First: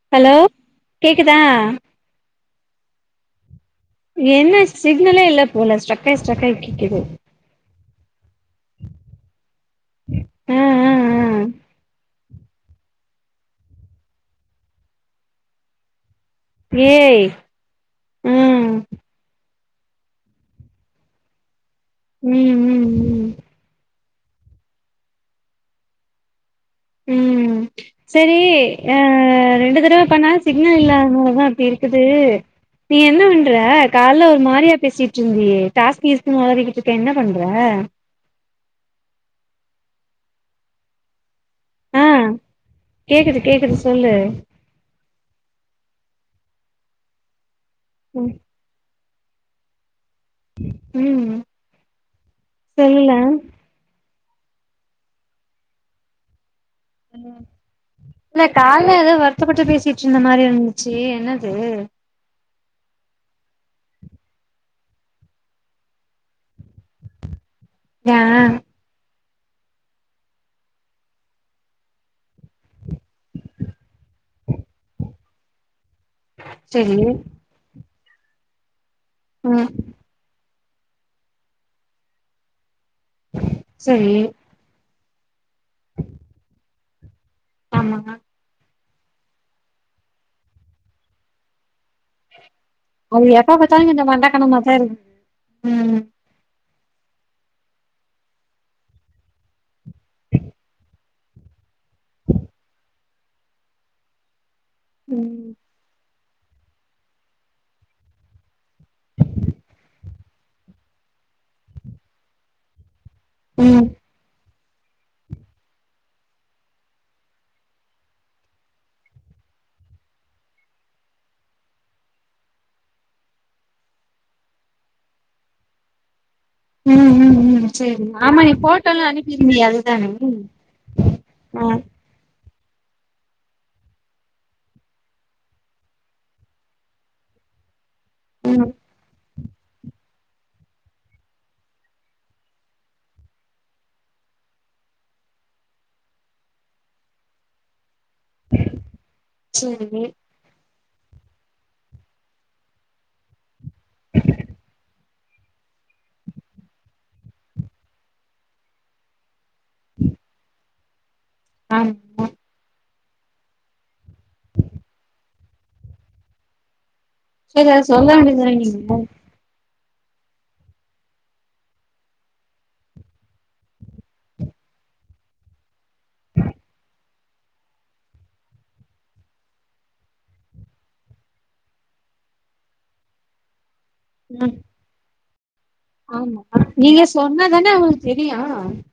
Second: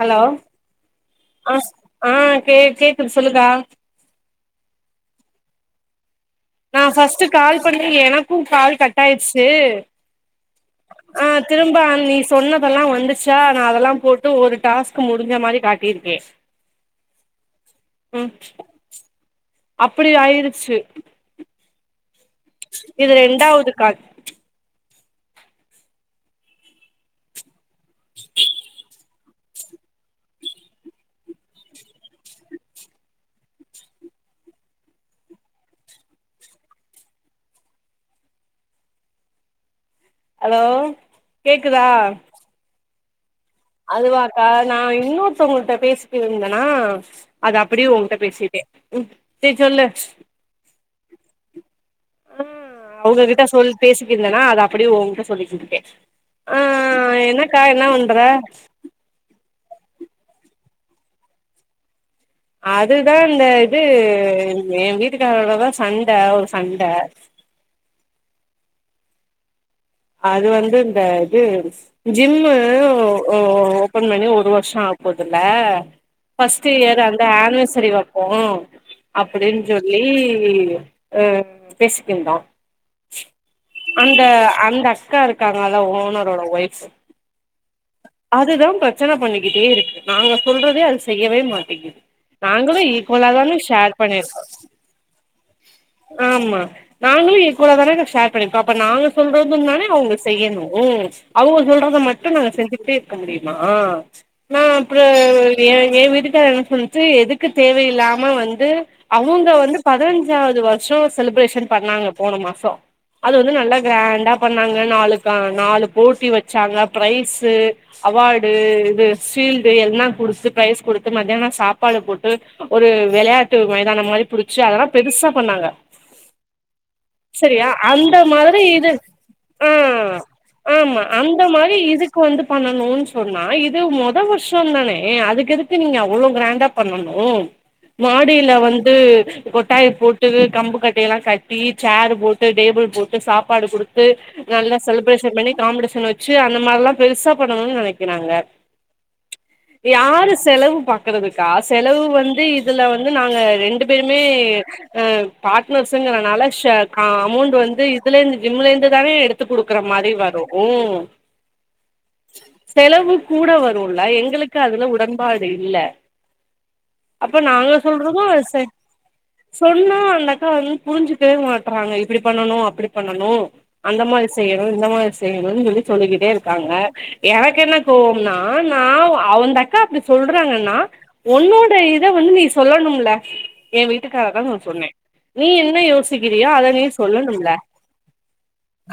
hello கேக்குதா ஆ ஆ கே கேக்குது சொல்லுக்கா என்ன சிக்னலே இல்ல போல ஸ்ட்ரக்காய் ஸ்ட்ரக்காய் நா கேக்குது ஃபஸ்ட்டு கால் பண்ணி எனக்கு கால் கட்டாயிடுச்சு ஆ ஆ அ ஆ திரும்ப நீ சொன்னதெல்லா வந்துச்சா நா அதெல்லா போட்டு ஒரு டாஸ்க் முடிஞ்ச மாறி காட்டிருக்கே ஏய் ம் அப்படி ஆயிருச்சு ம்ம் இது ரெண்டாவது கால் உம் செரி ஆ ரெண்டு தடவ பண்ணா சிக்னல் இல்லாதனாலதா அப்டி இருக்குது நீ என்ன பண்ற கால்ல ஒரு மாறியா பேசிட்ருந்தயே டாஸ்க் கீஸ்க்னு ஒளறிக்கிட்ருக்க என்ன பண்ற அலோ கேக்குதா ஆ கேக்குது கேக்குது சொல்லு அதுவாக்கா நா இன்னொருத்தவங்கள்ட்ட பேசிகிருந்தனா அத அப்டியே ஒங்ட்ட ம் பேசிட்டே சேர் சொல்லு ம் ஆ சொல்லுல அவுங்ககிட்ட சொல் பேசிகிருந்தன்னா அத அப்டியே ஒங்கிட்ட சொல்லிகிறுக்கே ஆ என்னாக்கா என்ன பண்ற என்ன ஏதோ வருத்தப்பட்டு பேசிட்ருந்த மாறி இருந்துச்சு என்னது அதுதா இந்த இது எ வீட்டுக்காரடோதா சண்ட ஒரு சண்ட யா அது வந்து இந்த இது ஜிம்மு ஓ ஓபன் பண்ணி ஒரு வருஷம் ஆப்போதல்ல ஃபர்ஸ்ட் செரி இயர் அந்த ஆன்வர்சரி வப்போ அப்டின் ம் சொல்லி அ பேசிக்கந்தோ செரி அந்த அந்த அக்கா இருக்காங்களா ஓனரோட ஒய்ஃப் ஆமா அதுதா பிரச்சன பண்ணிக்கிட்டே இருக்கு நாங்க சொல்றதே அது செய்யவே மாட்டேங்கிது நாங்களு அது ஈக்வலா எப்ப தான பாத்தாலு ஷேர் கொஞ்ச பண்ணிருக் மண்டக்கணமாதா இருக்கு ம் ஆமா நாங்களு ஈக்வலா தான ஷேர் பண்ணிருக்கோ அப்ப நாங்க சொல்றது தானே அவங்க செய்யணும் அவங்க சொல்றத மட்டு நாங்க செஞ்சுட்டே இருக்க முடியுமா நா ஓ ம் இது ஏ ஏ வீட்டுக்கார என்ன சொன்ச்சு எதுக்கு தேவையில்லாம வந்து அவுங்க வந்து பதனஞ்சாவது வருஷோ செலிப்ரேஷன் பண்ணாங்க போன மாசோ அது வந்து நல்லா ம் கிராண்டா பண்ணாங்க நாலுக்கா நாலு போட்டிய வெச்சாங்க பிரைஸு அவார்டு இது ஃபீல்டு எல்னாங் குடுத்து பிரைஸ் குடுத்து மத்யானோ சாப்பாடு போட் டு ஒரு வெளையாட்டு மைதானம் மாரிப் புடிச்சு அதெலாப் பெருசாப் பண்ணாங்க ம் ம் ம் செரியா செரி அந்த ஆமா நீ மாதிரி இது போட்டோல்லா அனுப்பிருந்தியே ஆ அதுதானே ஆமா அந்த ஆ மாரி இதுக் கு வந்துப் பண்ணணுன் சொன்னா இது மொதோ வருஷோந்தானே அதுக்கு எதுக்கு நீங்க அவ்ளோ கிராண்டாப் பண்ணணு மாடில ம் வந்து கொட்டாயிப் போட்டு கம்பு கட்டையெல்லா கட்டி சேருப் போட்டு டேபிள் போட்டு சாப்பாடு குடுத்து நல்லா செலிப்ரேஷன் பண்ணி காம்படிஷன் வெச்சு அந்த மார்லாப் பெருசா பண்ணணுன் நெனைக்கிறாங்க செரி யாருச் செலவு பாக்குறதுக்கா செலவு வந்து இதுல வந்து நாங்க ரெண்டுப் பேருமே அ பார்ட்னர்ஸுங்கிறனால [unintelligible] ஆ அமௌண்ட்டு வந்து இதுலேந்து ஜிம்முலேந்துதானே எடுத் த்து குடுக்கற மாரி வரு ஆமா செலவு கூட வருல்ல எங்களுக்கு அதுல உடன்பாடு இல்ல அப்ப செரி நாங்க அத சொல்ல சொல்றோமா வேண்டியதுதான அசே நீங்க சொன்னா அந்த அக்கா வந் புரிஞ்சுக்கவே மாட்றாங்க இப்டி பண்ணணு அப்டி பண்ணணு அந்த மாரி செய்யணு இந்த மாரி செய்யணுன் சொல்லி சொல்லிகிட்டேருக் க்காங்க எனக்கென்ன கோவோம்னா நாவ் அவுந்தக்கா அப்டி சொல்றாங்கன்னா ஒன்னோட இத வந்து நீ சொல்லணுமுல்ல எ வீட்டுக்காரதா ம் நா சொன்னே நீ என்ன ஆமா யோசிக்கிறியோ அத நீ நீங்க சொல்லணும்ல சொன்னாதான அவங்களுக்கு தெரியு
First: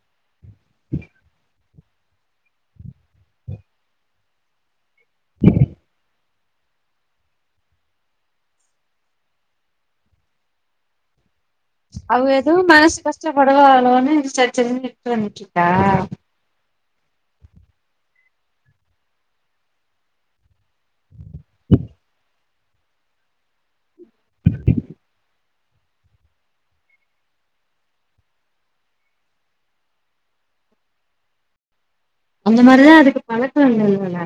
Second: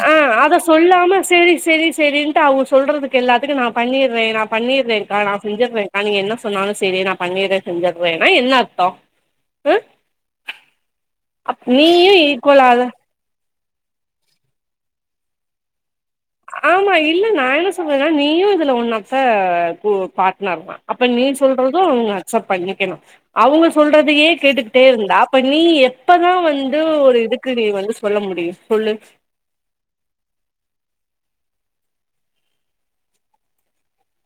ஆ அத சொல்லாம செரி செரி செரின் ட்டு அவுங்க சொல்றதுக்கு எல்லாத்துக்கு நாப் பண்ணிர்றே நாப் பண்ணிர்றேங்க்கா நா செஞ்சிர்றேங்க்கா நீங்க என்ன சொன்னாலு செரி நாப் பண்ணிர்றே செஞ்சர்றேனா என்ன அர்த்தோ அ அப் நீயு ஈக்வலாதா ஷ்டப்படுவாளோன்னு சரிச்சரின்னு [unintelligible] ஆமா இல்ல நா என்ன சொல்றனா நீயு இதுல ஒன் ஆஃப் த பூ பார்ட்னர்தா அப்ப நீ சொல்றது அவுங்க அக்செப்ட் பண்ணிக்கணு அவுங்க சொல்றதையே கேட்டுக்ட்டே இருந்தாப் இப்ப நீ எப்பதா வந்து ஒரு இதுக்கு நீ வந்து சொல்ல முடியு சொல்லு அந்த மாரிதா அதுக்குப் பழக்கோ இல்ல இல்ல இல்ல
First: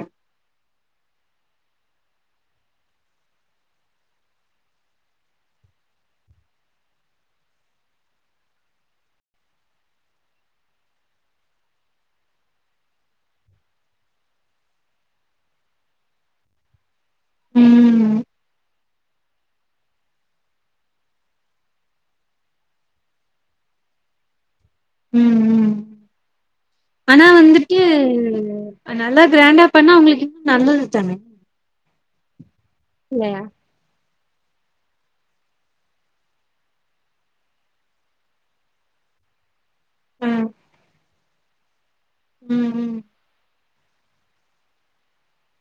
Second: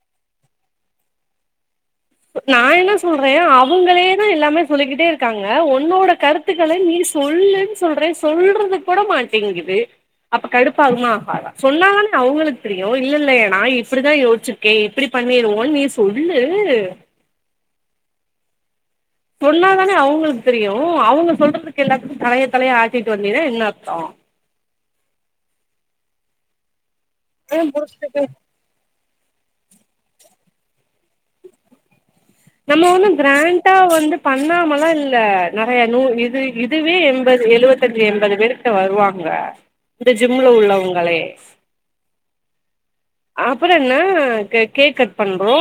நா என்ன சொல்றே அவுங்களேதா எல்லாமே சொல்லிகிட்டே இருக்காங்க ஒன்னோட கருத் துக்கள நீ சொல்லுன் சொல்றே சொல்றது கூட மாட்டேங்கிது அப்ப கடுப்பாகுமா ஆகாதா சொன்னாங்கனே அவுங்களுக் தெரியு இல்ல இல்ல ஏ நா இப்புடிதா யோச்சுட் கே எப்புடி பண்ணிருவோன் நீ சொல்லு ம் சொன்னாதானே அவுங்குளுக்கு தெரியு அவுங்க சொல்றதுக்கு எல்லாத்துக்கு தலைய தலைய ஆட்டிட்டு வந்தீனா என்ன அர்த்தோ ம் ம் [unintelligible] அன்னாலா கிராண்டாப் பண்ணா அவுங்ளுக்கு இன்னு நல்லதுதானே நம்ம ஒன்னு கிராண்ட் டா வந்துப் பண்ணாமலா இல்ல நெறைய நூ இது இதுவே என்பது எழுவத்தஞ்சு என்பது பேருக் ட்ட வருவாங்க இந்த ம் ஜிம்முல உள்ளவுங்களே ம் ம் அப்றோ என்ன கேக் கட் பண்றோ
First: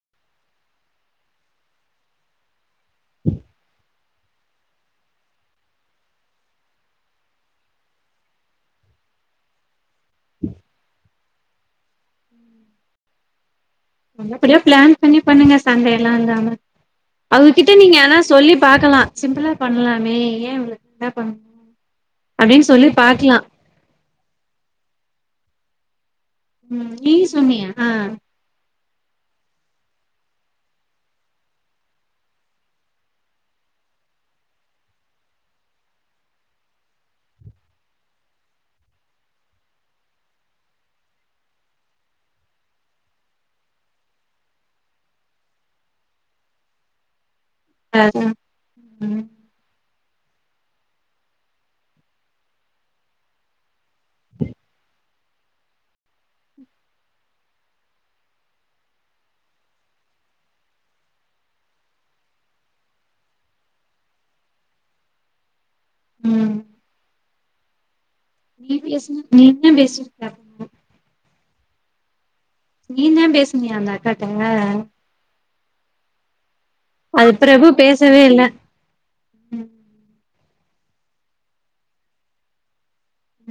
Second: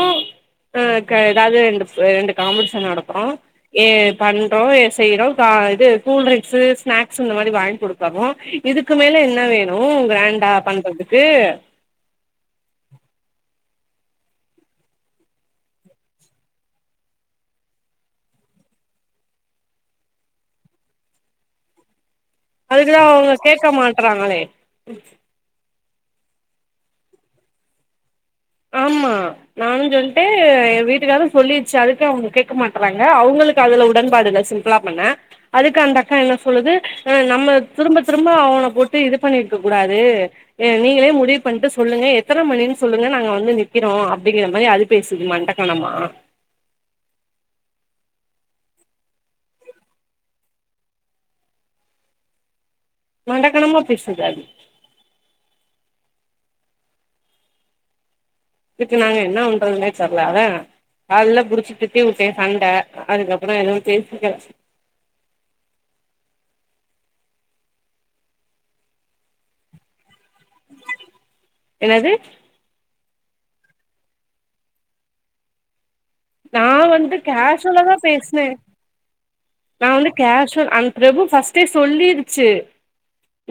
ஏதாவது ரெ ரெண்டு ரெண்டு காம்படிஷ நடத்துறோ ஏ பண்றோ செய்யறோ இது கூல்டிரிங்கஸ் இந்த மாரி கொடுக்கறோ இதுக்கு மேல என்ன வேனு ம் கிராண்டா பண்றதுக்கு நல்லபடியா பிளான் பண்ணி பண்ணுங்க சண்டைய எல்லா இல்லாம அவங்ககிட்ட நீங்க ஆனா சொல்லி பாக்கலா சிம்பிளா பண்ணலாமே ஏன் அப்டின்னு சொல்லி பாக்கலா கத்துறாங்களே ம் நீ சொன்னீயா ஆமா நானு சொல்லிட்டே என் வீட்டுக்கார சொல்லிருச்சு அதுக்கு அவங்க கேட்க மாட்டறாங்க அவங்களுக்கு அதுல உடன்பாடுல்ல சிம்பிளாபண்ண அதுக்கு அந்த அக்கா என்ன சொல்லுது ஆ நம்ம திரும்ப திரும்ப அவனை போட்டு இது பண்ணிட்டு இருக்க கூடாது நீங்களே முடிவு பண்ணிட்டு சொல்லுங்க எத்தனை மணின்னு சொல்லுங்க நாங்க வ வந்து நிக்கிறோ அப்டிங்கற மாரி அது பேசுது மண்டக்கனமா அதா ம் மண்டகணமா பேசுதா அது இதுக்கு நாங்க என்ன பண்றதுனே தெரியல அத காலேல புடிச்சு திட்டி விட்டே சண்ட அதுக்கப்புற எதுவு பேசிகலா ம் [unintelligible] நீங்களூ பேசு கூடாது என்னது நீ தா பேசினியா அந்தாக்கிட்ட நா வந்து அது பிரபு கேஷுவலா தா பேசவே இல்ல பேசினே ம் நா வந்து கேஷுவ அந்த பிரபு பர்ஸ்ட்டே சொல்லிருச்சு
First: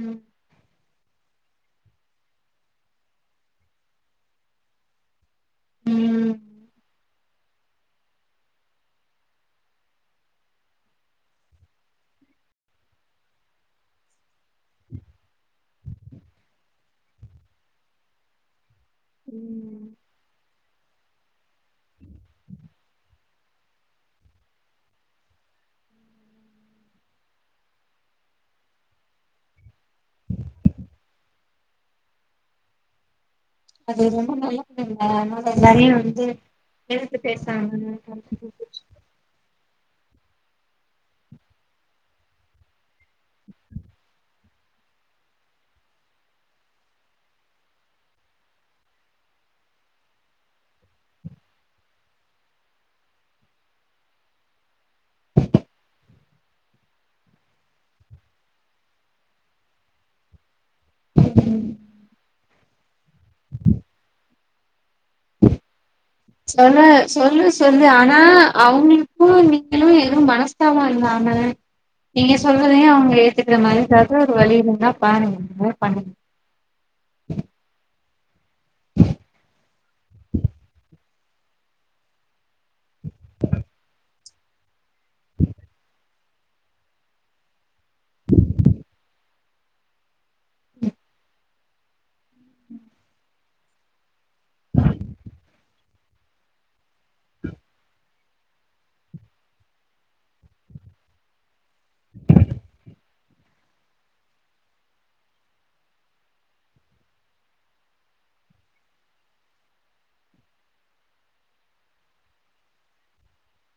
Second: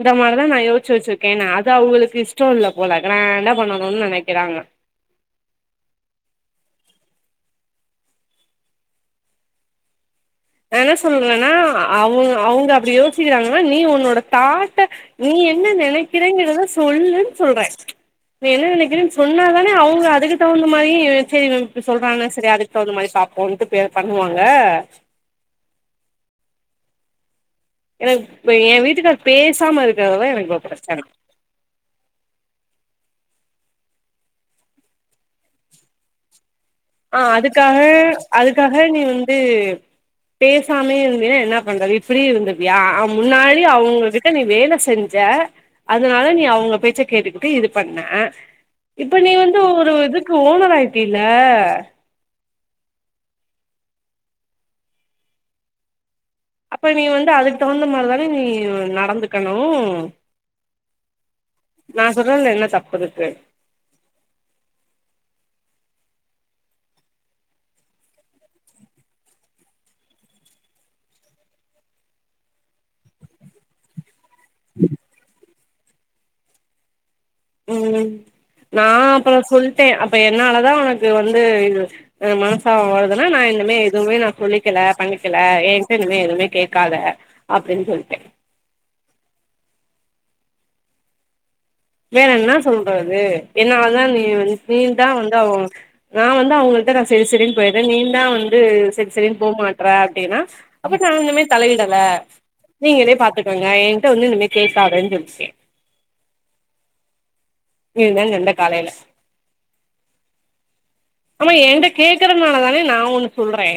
இந்த மாரிதா நா [unintelligible] அது அவங்களுக்கு இஷ்ட இல்ல போல கிராண்டா பண்ணு நினைக்கிறாங்க ம் நா என்ன சொல்லுறன்னா அவங்க அவங்க அப்டி யோசிக்கிறாங்கன்னா நீ உன்னோட தாட்ட நீ என்ன நி என்ன நினைக்கிறேன்ங்கிசொல்லுன்னு சொல்றே நீ சொன்னாதானே ம் அவங்க அதுக்கு தகுந்த அந்த மாரி சேரி இவங்க இப்படி சொல்றங்க அது தகுந்த பாப்போ அதுக்கிட்ட அந்த மாதிரி பாப்போம்ன்ட்டு பண்ணுவாங்க எனக்கு என் வீட்டுக்கார் பேசாம இருக்கிறது தா எனக்கு ரொம்ப பிரச்சனை அது ரொம்ப நல்ல புள்ளேங்க அதனால [unintelligible] எதிர்த்து ஆ பேசுறாங்க அதுக்காக அதுக்காக நீ வந்து பேசாமே இருந்தேன்னா என்ன பண்றது இப்படி இருந்தப்பியா முன்னாடி அவங்க நீ வேல செஞ்ச அதனால நீ அவங்க பேச்ச கேட்டுக்கிட்டு இது பண்ண இப்ப நீ வந்து ஒரு இதுக்கு ஓனர் ஆயிட்டல்ல அப்ப நீ வந்து அதுக்கு தகுந்த மாரிதானே நீ நடந்துக்கணு ம் நா சொல்றதுல என்னா தப்பு இருக்கு சொல்லு சொல்லு சொல்லு ஆனா அவங்களுக்கு நீங்களு எதுவு மனஸ்தாப இல்லாம நீங்க சொல்றதையு அவங்க ஏத்துக்க மாரி ஏதாவது ஒரு வழியிருந்தா பாருங்க ம் நா அப்பற சொல்லிட்டே என்னாலதா உனக்கு வந்து இது மனசா வாழதுனா நா இனிமே எதுவுமே நா சொல்லிக்கல பண்ணிக்கல ஏ இஷ்டோ இனிமே எதுவுமே கேக்காத அப்டின்னு சொல்லிட்டே வேற என்ன சொல்றது என்னாலதா நீ வங் நீ தா வந்து அவ நா வந்து அவங்கள்ட்ட நா செரி செரின்னு போயிட்றே நீ தா வந்து செரி செரின்னு போக மாட்ற அப்டின்னா அப்ப நா இனிமே தலையிடல நீங்களே பாத்துக்கோங்க ஏங்கிட்ட வந்து இனிமே கேக்காதனு சொல்ட்டே இது தா சண்ட காலையில ஆமா ஏங்கிட்ட கேக்குறனால தானே நா ஒன்னு சொல்றே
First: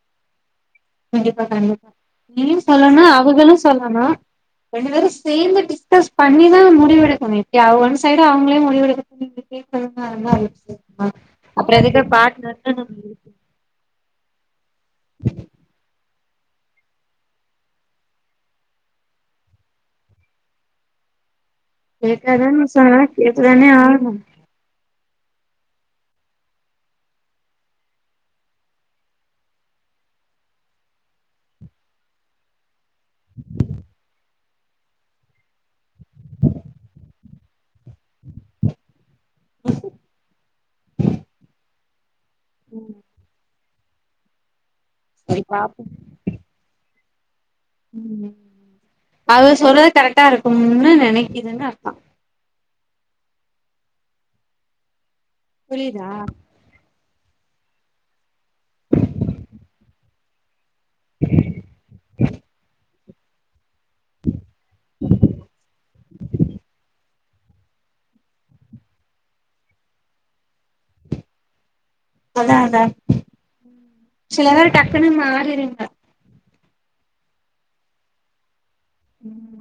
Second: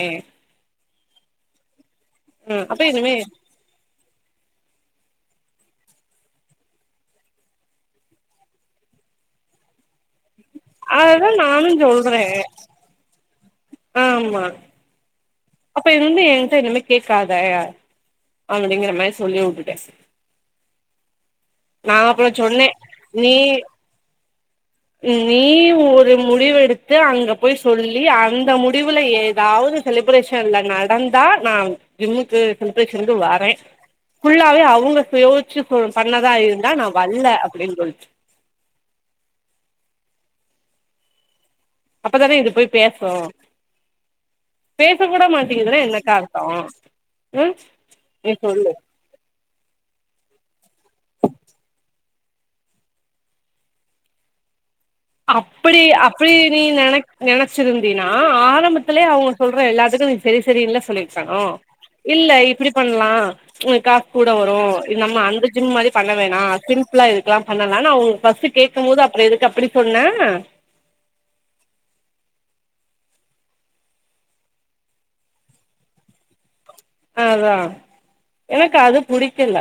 கண்டிப்பா கண்டிப்பா நீயு ம் அப்ப சொல்லனு இனிமே அவுகளு சொல்லனு ரெண்டு பேரு சேந்து டிஸ்கஸ் பண்ணிதா முடிவெடுக்கணு இப்டி ஒன் சைடு அவங்களே முடிவு எடுக் அததா [inaudible] நானு அப்றோ எதுக்கு சொல்றே பார்ட்னர்னு நம்மோ ஆமா உ அப்ப இது வந்து ஏங்கிட்ட இனிமே கேக்காத அப்டிங்கிற மாரி சொல்லிவுட்டுட்டே நா அப்புறோ கேட்டாதான சொன்னே சொன்னா நீ கேட்டுதானே ஆகணு நீ ஒரு முடிவு எடுத்து அங்க போயி சொல்லி அந்த முடிவுல ஏதாவது செலிப்ரேஷன்ல நடந்தா நா ஜிம்முக்கு செலிப்ரேஷனுக்கு வரே ஃபுல்லாவே அவுங்க சுயோ ச்சு பண்ணதா இருந்தா நா வல்ல அப்டின்னு சொல்ட்டு [unintelligible] அப்பதானே இது போயி பேசு பேச கூட சரி பாப்போ மாட்டேங்குதுனா என்னக்கா அர்த்தோ ம் நீ சொல்லு அது சொல்றது கரெக்டா இருக்கும்னு நெனைக்குதுன்னு அக்கா அப்புடி புரியுதா அப்புடி அப்டி நீ நென நெனச்சிருந்தீனா ஆரம்பத்திலே அவங்க சொல்ற எல்லாத்துக்கு நீ செரி செரினு இல்ல சொல்லிருக்கனு இல்ல இப்டி பண்லா காசு கூட வரு நம்ம அந்த ஜிம் மாரி பண்ண வேணா சிம்பிளா இரு க்கலா பண்ணலா நா அவுங்க ஃபர்ஸ்டு கேக்கும்போது அப்றோ எதுக்கு அப்டி சொன்ன அதா அதா சில வேரு டக்குன்னு மாறிருங்க அதா எனக்கு அது புடிக்கல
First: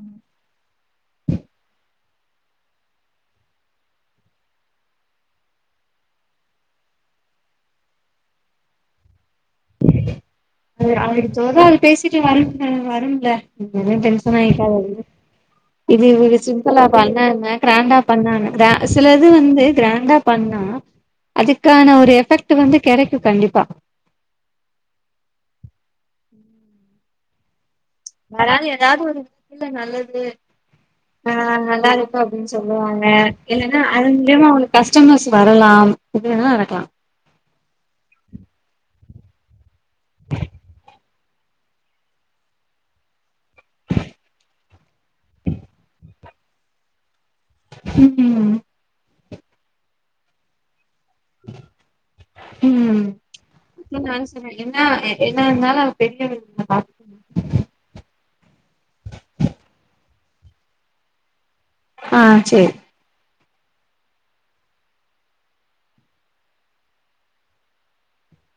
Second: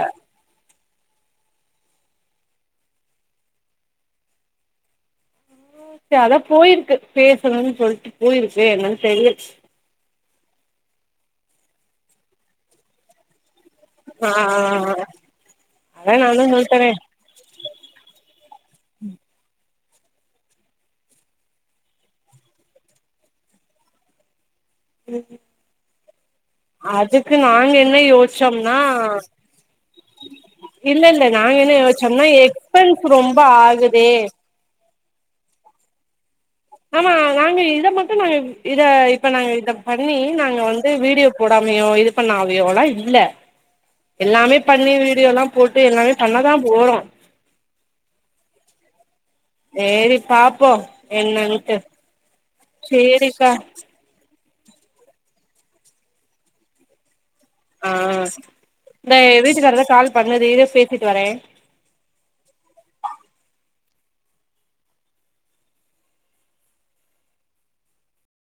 அதா போயிருக்கு பேசணும்னு சொல்ட்டு போயிருக்கு என்னனு தெரிய அவளுக்கு தோதா அவ பேசிட்டு வரும் வரும்ல [unintelligible] ஆ டென்ஷனு ஆயிட் [unintelligible] இது அதா இ நானு சிப்பிளா சொல்ட்டனே பண்ணா என்ன க்ராண்டா பண்ணா என்ன க்ரா சிலது வந்து க்ராண்டா பண்ணா அதுக்கான ஒரு எஃபெக்டு வந்து கெடைக்கு கண்டிப்பா ம் அதுக்கு நாங்க என்ன அதாவது யோசிச்சோம்னா ஏதாவது ஒரு நல்லது இல்ல இல்ல ஆ நாங்க என்ன நல்லா இருக்கு யோசிச்சோம்னா அப்டின் எக்ஸ்பென்ஸ் சொல்லுவாங்க ரொம்ப என்னனா ஆகுதே அது மூலியமா அவங்களு கஸ்டமர்ஸ் வரலாம் எப்டி வேணா நடக்கலா ஆமா நாங்க இத மட்டு நாங்க இத இப்போ நாங்க இத பண்ணி நாங்க வந்து வீடியோ போடாமையோ இது பண்ணாமையோல்லா இல்ல எல்லாமே பண்ணி வீடியோ எல்லா போட்டு எல்லாமே பண்ணதா போறோ ம் ம் சேரி பாப்போ என்னன்ட்டு ம் சேரிக்கா அதா நானு சொன்னே என்ன என்ன இருந்தாலு அவ பெரிய ஆ இந்த வீட்டுக்காரர் தா கால் பண்ணது இரு பேசிட்டு வரே ஆ சேரி